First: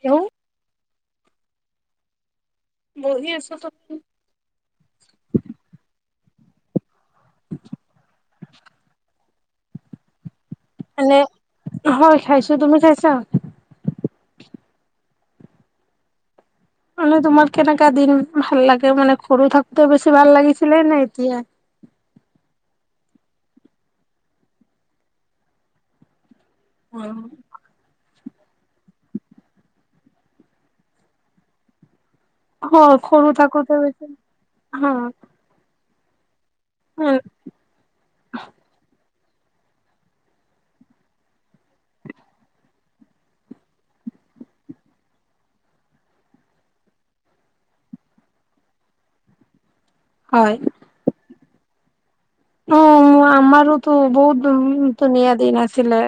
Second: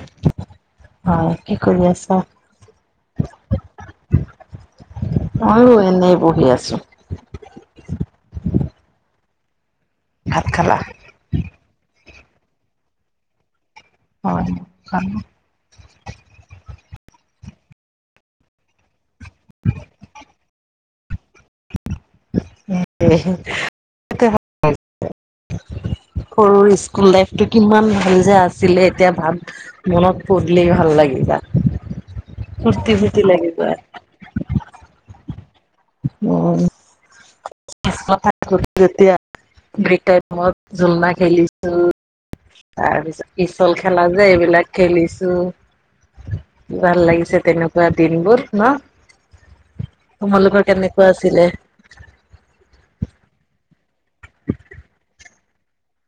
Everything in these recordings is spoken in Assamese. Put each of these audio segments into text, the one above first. হেল্লো হয়, কি কৰি আছা? বহি আছো। তো- ময়ো এনেই বহি আছো। [unintelligible] ভাত খালা? এনে হয় খাইছো। তুমি খাইছা? হয়, খালোঁ। মানে তোমাৰ কেনেকা দিন ভাল লাগে? মানে সৰু থাকোতে বেছি ভাল লাগিছিলে নে এতিয়া? [unintelligible] সৰু স্কুল লাইফটো- কিমান ভাল যে আছিলে এতিয়া ভাৱ মনত পৰিলেই ভাল লাগি যায়। ফূৰ্তি হয়, ফূৰ্তি সৰু লাগি যায়। থাকোতে বেছি হা। উম উম। কথা যেতিয়া ব্ৰেক টাইমত মই ঝুলনা খেলিছো। তাৰ পিছত পিছল খেলা যে এইবিলাক খেলিছো। ভাল লাগিছে তেনেকুৱা দিনবোৰ ন'? [unintelligible] তোমালোকৰ কেনেকুৱা আছিলে? অঁ উম আমাৰোতো বহুত ধুন ধুনীয়া দিন আছিলে।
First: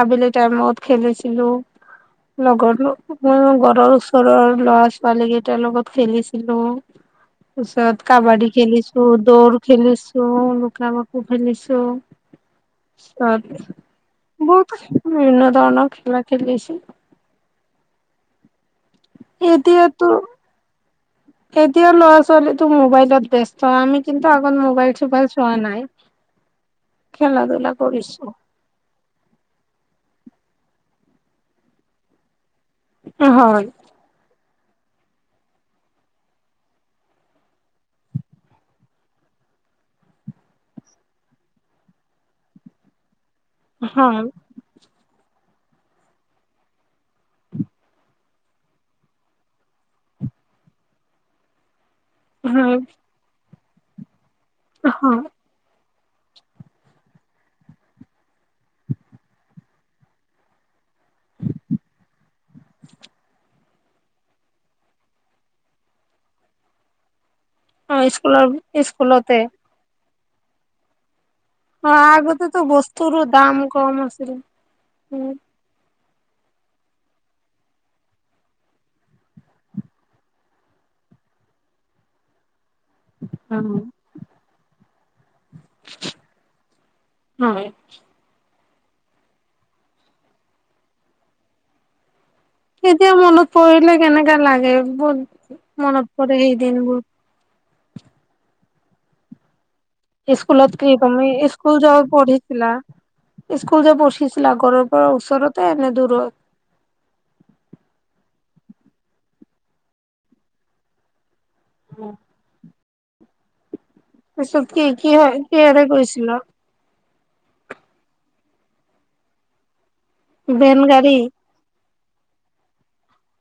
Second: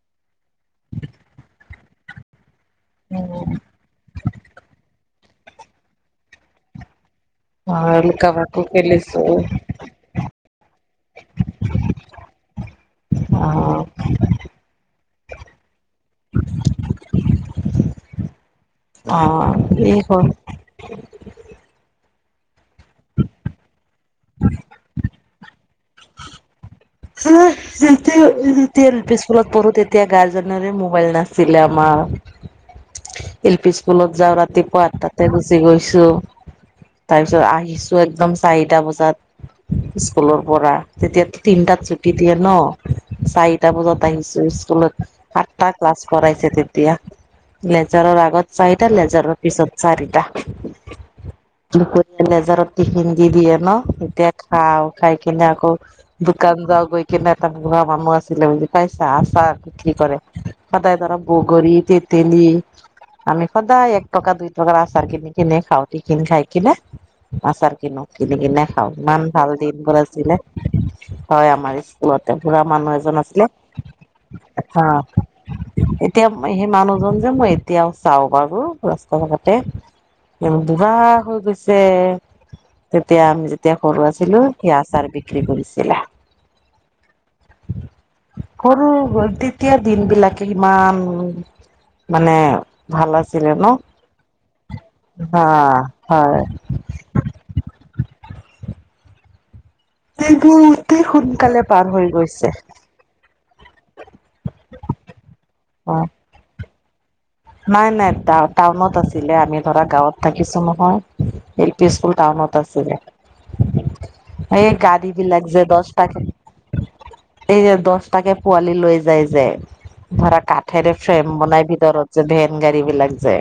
আবেলি টাইমত খেলিছিলো, লগটো উম ওম ঘৰৰ ওচ- ঘৰৰ ল'ৰা ছোৱালী কেইটাৰ লগত খেলিছিলো। পিচত লুকা কাবাডি ভাকু খেলিছো, দৌৰ খেলিছো, লুক ভাকু খেলিছো। ত অ বহুত বিভিন্ন ধৰণৰ খেলা খেলিছো। অ এই এতিয়াতো- হয় এতিয়াৰ ল'ৰা ছোৱালীতো মোবাইলত ব্যস্ত, আমি কিন্তু আগত মোবাইল চোবাইল চোৱা নাই। খেলা আঁহ ধূলা সেইটো কৰিছো এ- তিৰ স্কুলত পঢ়ো তেতিয়া গাৰ্জেনোৰে মোবাইল নাছিলে আমাৰ। এল হয় পি স্কুলত যাওঁ ৰাতিপুৱা আঠ তাতে গুচি গৈছো। তাৰপিছত আহিছো একদম চাৰিটা বজাত- স্কুলৰ পৰা। তেতিয়া তিনটাত- চুটি দিয়ে ন, চাৰিটা বজাত হয় আহিছো স্কুলত- আঠটা ক্লাছ কৰাইছে তেতিয়া। লেজাৰৰ আগত চাৰিটা লেজাৰৰ পিছত চাৰিটা। নোখোৱাই লেজাৰত হয় টিফিন দি দিয়ে ন', তেতিয়া খাওঁ খাই হয় কিনে আকৌ- দোকান যাও গৈ কেনে এটা বুঢা মানুহ আছিলে বুজি পাইছা আচাৰ বিক্ৰী কৰে। সদায় তাৰ বগৰি তেতেলি আমি- সদায় এক টকা দুই টকাৰ আচাৰ কিনি কিনি খাওঁ টিফিন খাই কিনে আচাৰ- অ কিনো কিনি স্কুলৰ কিনে খাওঁ, ইমান স্কুলতে ভাল দিন বোৰ আছিলে। হয় আমাৰ অ স্কুলতে, আগতেতো বুঢ়া মানুহ বস্তুৰো এজন আছিলে। দাম কম আছিল এটা- এতিয়া সেই মানুহজন যে মই এতিয়াও চাও বাৰু ৰাস্তা কাষতে। বুঢ়া হৈ গৈছে। তেতিয়া আমি যেতিয়া উম সৰু আছিলো, সি আচাৰ বিক্ৰী কৰিছিলে। হয়। সৰু তেতিয়া দিন বিলাকে ইমান মানে- এতিয়া ভাল মনত আছিলে ন'? পৰিলে কেনেকা লাগে বহুত হা মনত পৰে হয়। সেই দিনবোৰ এইবোৰ স্কুলত কি অতি তুমি সোনকালে স্কুল পাৰ যাব হৈ গৈছে পঢ়িছিলা? স্কুল যে পঢ়িছিলা ঘৰৰ পৰা ওচৰতে এনে অ দূৰত? নাই নাই টাউনত আছিলে আমি ধৰা গাঁৱত থাকিছো নহয়। এল পি স্কুল টাউনত আছিলে। পিছত এই কি কি হয় গাৰিবিলাক যে কিহেৰে গৈছিলা দহটাকে- এই দহটাকে পোৱালি লৈ যায় যে। ধৰা ভেন কাঠেৰে গাড়ী ফ্ৰেম বনাই ভিতৰত যে ভেন গাড়ী বিলাক যে।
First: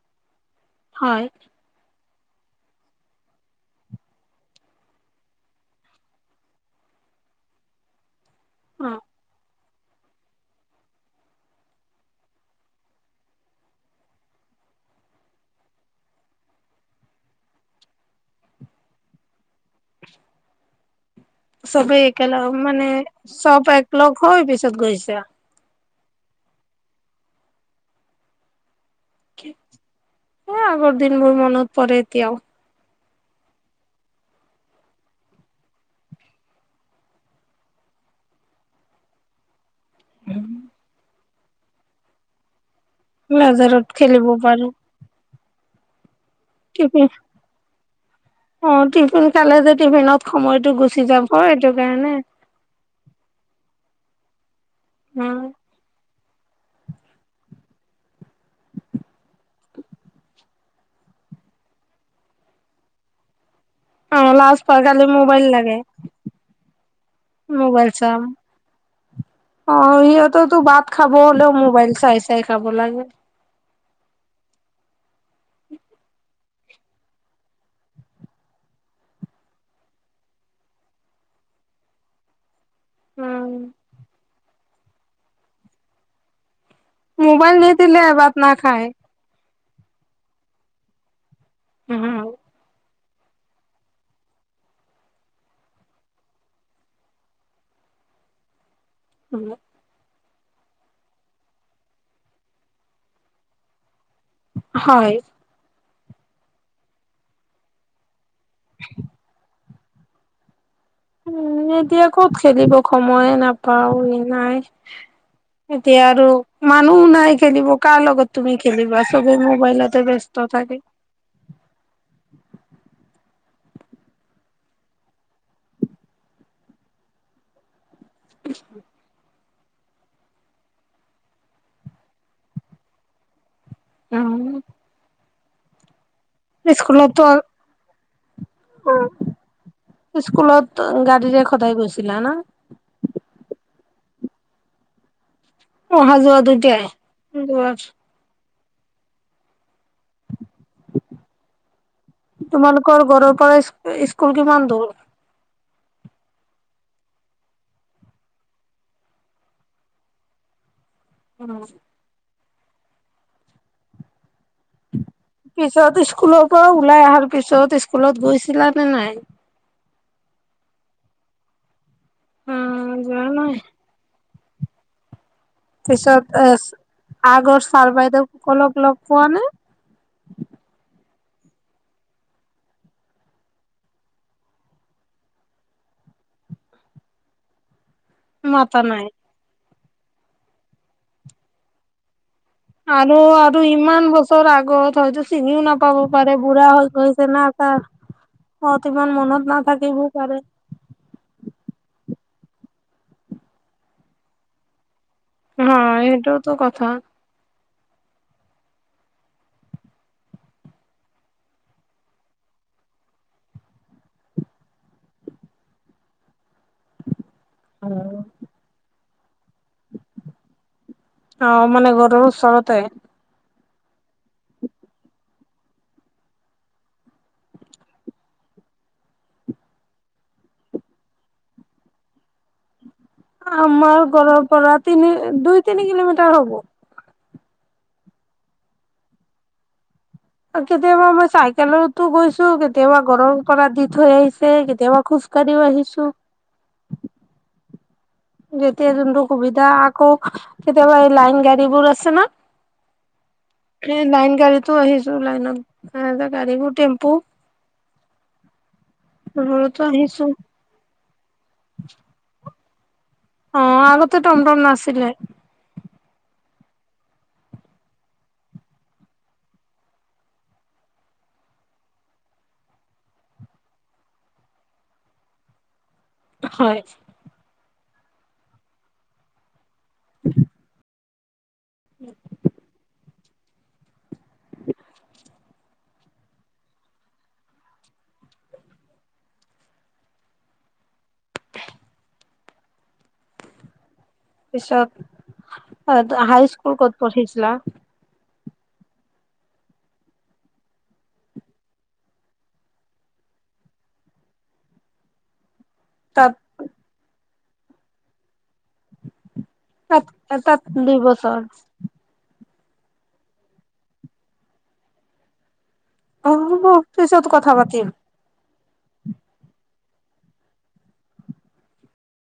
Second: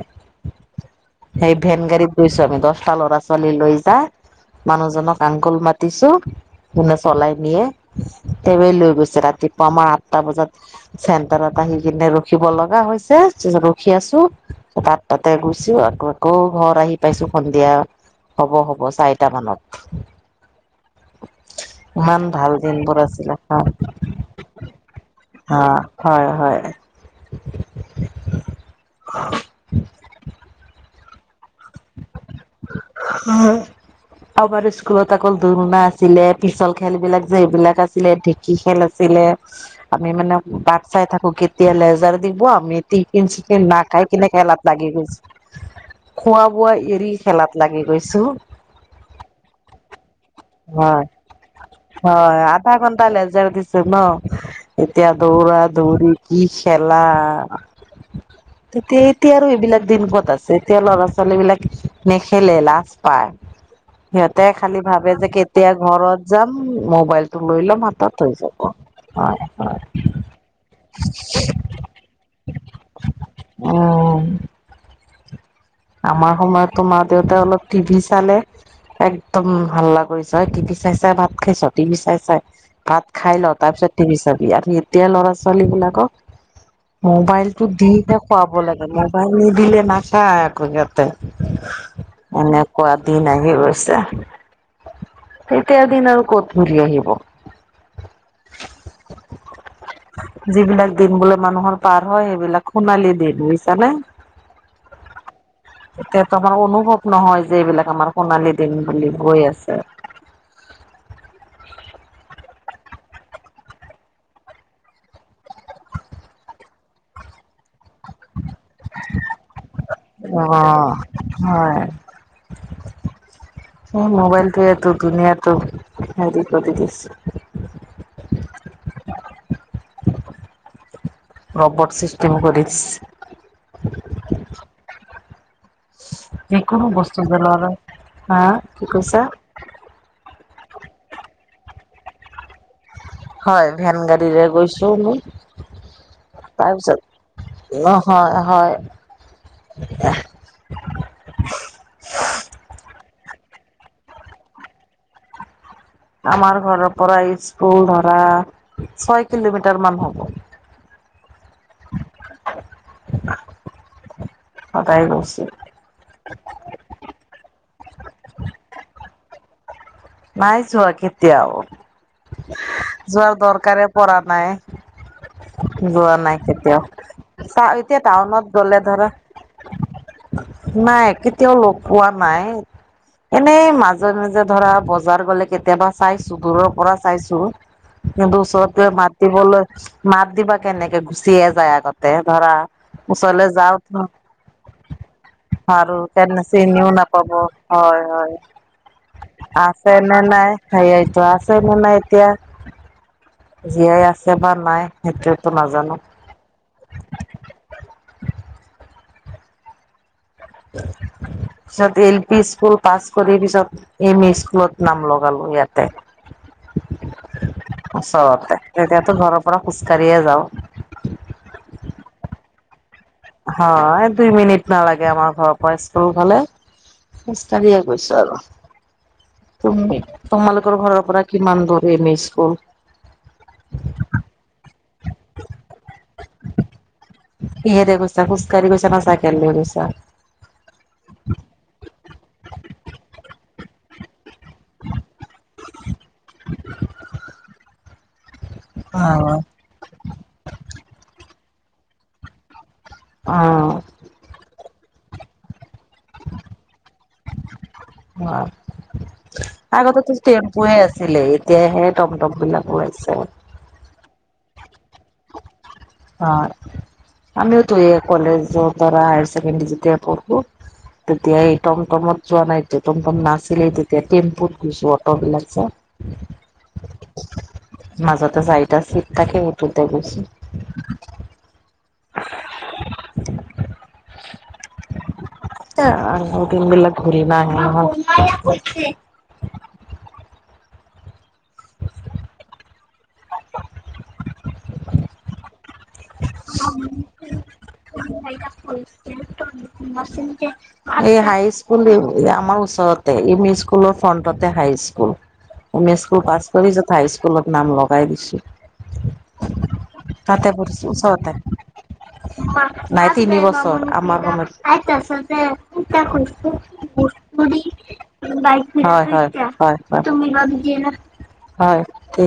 হয়। সেই ভেন গাড়ীত গৈছো আমি দহটা ল'ৰা ছোৱালী লৈ যায়। মানুহজনক আংকুল মাতিছো, কোনে চলাই নিয়ে তেওঁ অ লৈ গৈছে ৰাতি- আমাৰ আঠটা বজাত চেন্টাৰত আহি কিনে ৰখিব লগা হৈছে। সিজন ৰখি আছো তাত তাতে গৈছো আকৌ আকৌ ঘৰ আহি পাইছো সন্ধিয়া। হ'ব হ'ব চাৰিটা মানত। [unintelligible] চবেই ইমান একেলগ ভাল মানে দিনবোৰ আছিলে চব একলগ হৈ পিছত গৈছে। আঁ হয় হয়। মোৰো আগৰ দিন বোৰ মনত পৰে এতিয়াও। হয়। আমাৰ স্কুলত আকৌ ঝুলণা আছিলে পিছল খেল বিলাক যে এইবিলাক আছিলে ঢেঁকী খেল আছিলে। [unintelligible] আমি মানে বাট চাই থাকো কেতিয়া লেজাৰ দিব আমি- টিফিন চিফিন লেজাৰত নাখাই খেলিব কিনে খেলাত পাৰো লাগি গৈছিলোঁ। খোৱা বোৱা টিফিন এৰি খেলাত। লাগি গৈছো অ টিফিন খালে যে টিফিনত সময়টো গুচি হয় যাব সেইটো কাৰণে। হয় আধা ঘন্টা লেজাৰ দিছো ন, এতিয়া উম দৌৰা দৌৰি- কি খেলা। তেতিয়া এতিয়া আৰু এইবিলাক দিন ক'ত আছে? এতিয়া ল'ৰা ছোৱালী বিলাকে- খেলে লাজ পায়। অ সিহঁতে লাজ পাই খালি কালি ভাবে যে মোবাইল কেতিয়া লাগে ঘৰত যাম মোবাইল- টো লৈ লম মোবাইল হাতত চাম হৈ যাব। হয় অ সিহঁতৰতো ভাত খাব হ'লেও মোবাইল চাই চাই খাব লাগে। অঁ আমাৰ সময়তো মা দেউতাই অলপ টিভি চালে- একদম হাল্লা কৰিছ টিভি চাই চাই ভাত খাইছ টিভি চাই চাই। ভাত খাই ল উম তাৰ পিছত তিভি চাবি। আৰু এতিয়া ল'ৰা ছোৱালী বিলাকক- মোবাইল মোবাইলটো দি নিদিলে হে ভাত খুৱাব নাখায় লাগে। ম- বাইল নিদিলে নাখায় একো সিহঁতে এনেকুৱা- দিন আহি গৈছে। তেতিয়া দিন আৰু ক'ত ঘুৰি আহিব। [unintelligible] যিবিলাক দিন বোলে মানুহৰ পাৰ হয় সেইবিলাক সোণালী দিন বুইছানে হয় এতিয়াতো আমাৰ অনুভৱ নহয় যে এইবিলাক আমাৰ সোণালী দিন বুলি গৈ আছে উম এতিয়া ক'ত খেলিব সময়ে নাপাও নাই এতিয়া আৰু মানুহ নাই খেলিব কাৰ লগত তুমি খেলিবা চবে মোবাইলতে ব্যস্ত থাকে অ', হয় এ মোবাইলটোয়ে দু দুনীয়াটো হেৰি কৰি দিছে [unintelligible] ৰ'বট চিষ্টেম কৰি দিছ অ যিকোনো বস্তু স্কুলতো পেলোৱা নাই, হা কি কৈছা? স্কুলত গাড়ীৰে সদায় গৈছিলা না হয় ভেন গাড়ীৰে গৈছো মু অহা যোৱা দুইটাই তাৰপিছত ন হয় হয় এহ তোমালোকৰ ঘৰৰ পৰা স্কু স্কুল কিমান দূৰ? আমাৰ ঘৰৰ পৰা স্কুল ধৰা ছয় কিলোমিটাৰ মান হ'ব উম সদায় গৈছ পিছত স্কুলৰ পৰা ওলাই আহাৰ পিছত স্কুলত গৈছিলা নে নাই? নাই যোৱা কেতিয়াও উম যোৱা যোৱাৰ নাই দৰকাৰে পৰা নাই যোৱা পিছত নাই এ কেতিয়াও আগৰ চা ছাৰ এতিয়া টাউনত বাইদেউসকলক গলে লগ ধৰা পোৱা নে নাই কেতিয়াও লগ পোৱা নাই এনেই মাজে- মাজে ধৰা ব জাৰ গলে কেতিয়াবা চাইছো দূৰৰ পৰা চাইছো কিন্তু ওচৰত মাতা গৈ নাই মাত দিবলৈ মাত দিবা কেনেকে গুচিয়ে যায় আগতে ধৰা আৰু ওচৰলে আৰু যাওঁ ইমান বছৰ আগত হয়তো চিনিও আৰু নাপাব পাৰে তেনে বুঢ়া চিনিও হৈ নাপাব গৈছে না হয় হয় অটো ইমান মনত নাথাকে তেনে নাই সেয়াইতো আছে নে এতিয়া, জীয়াই আছে বা নাই সেইটো হয় সেইটোতো কথা [inaudible] পিছত এল পি স্কুল পাছ কৰি পিছত এম ই স্কুলত নাম লগালো ইয়াতে অ ওচৰতে তেতিয়াতো ঘৰৰ পৰা খোজ কঢ়িয়ে যাওঁ অ মানে ঘৰৰ ওচৰতে হয় দুই মিনিট নালাগে আমাৰ ঘৰৰ পৰা স্কুল গলে খোজকাঢ়িয়ে গৈছো আৰু তুমি তোমালোকৰ ঘৰৰ পৰা কিমান দূৰ এম ই স্কুল? আমাৰ ঘৰৰ পৰা তিনি দুই তিনি কিলোমিটাৰ হ'ব কিহে দি গৈছা খোজকাৰী গৈছা নে চাইকেল দি গৈছা? কেতিয়াবা মই চাইকেলতো গৈছো কেতিয়াবা ঘৰৰ পৰা দি থৈ আহিছে কেতিয়াবা খোজ কাঢ়ি ও আহিছো [inaudible] যেতিয়া অ যোনটো সুবিধা আকৌ কেতিয়াবা এই লাইন গাড়ীবোৰ আছে না অঁ এই লাইন গাড়ীতো আহিছো লাইনত। আহোঁতে গাড়ীবোৰ টম্পু হয় ঘূৰোতে আহিছো। গৈ আছিলে। এতিয়াহে টমটম বিলাক ওলাইছে। অ আগতে টমটম নাছিলে। হয়। আমিওতো এই কলেজ পৰা হায়াৰ চেকেণ্ড যতিয়া পঢ়ো- তেতিয়া এই টমটমত যোৱা নাইতো টমটম নাছিলেই তেতিয়া টেম্পুত গৈছো অটবলাক যে। হয়। মাজতে চাৰিটা চিট থাকে সেইটোতে গৈছো। [unintelligible] উম [unintelligible] তে আ দিন বিলাক ঘূৰি নাহে নহ। [unintelligible] পিছত, তই হাই স্কুল ক'ত পঢ়িছিলা? [unintelligible] এই হাই স্কুল আমাৰ ওচৰতে ইম ই স্কুলৰ ফ্ৰন্টতে হাই স্কুল। [unintelligible] উমেন স্কুল তাত পাছ কৰি যত হাই স্কুলত নাম লগাই দিছো। তাত তাতে তাত বহুত দুই ওচৰতে। বছৰ নাই তিনি বছৰ আমাৰ ঘৰত। অ পিছত কথা পাতিম [unintelligible] হয় হয় হয় হয় হয়। ঠিক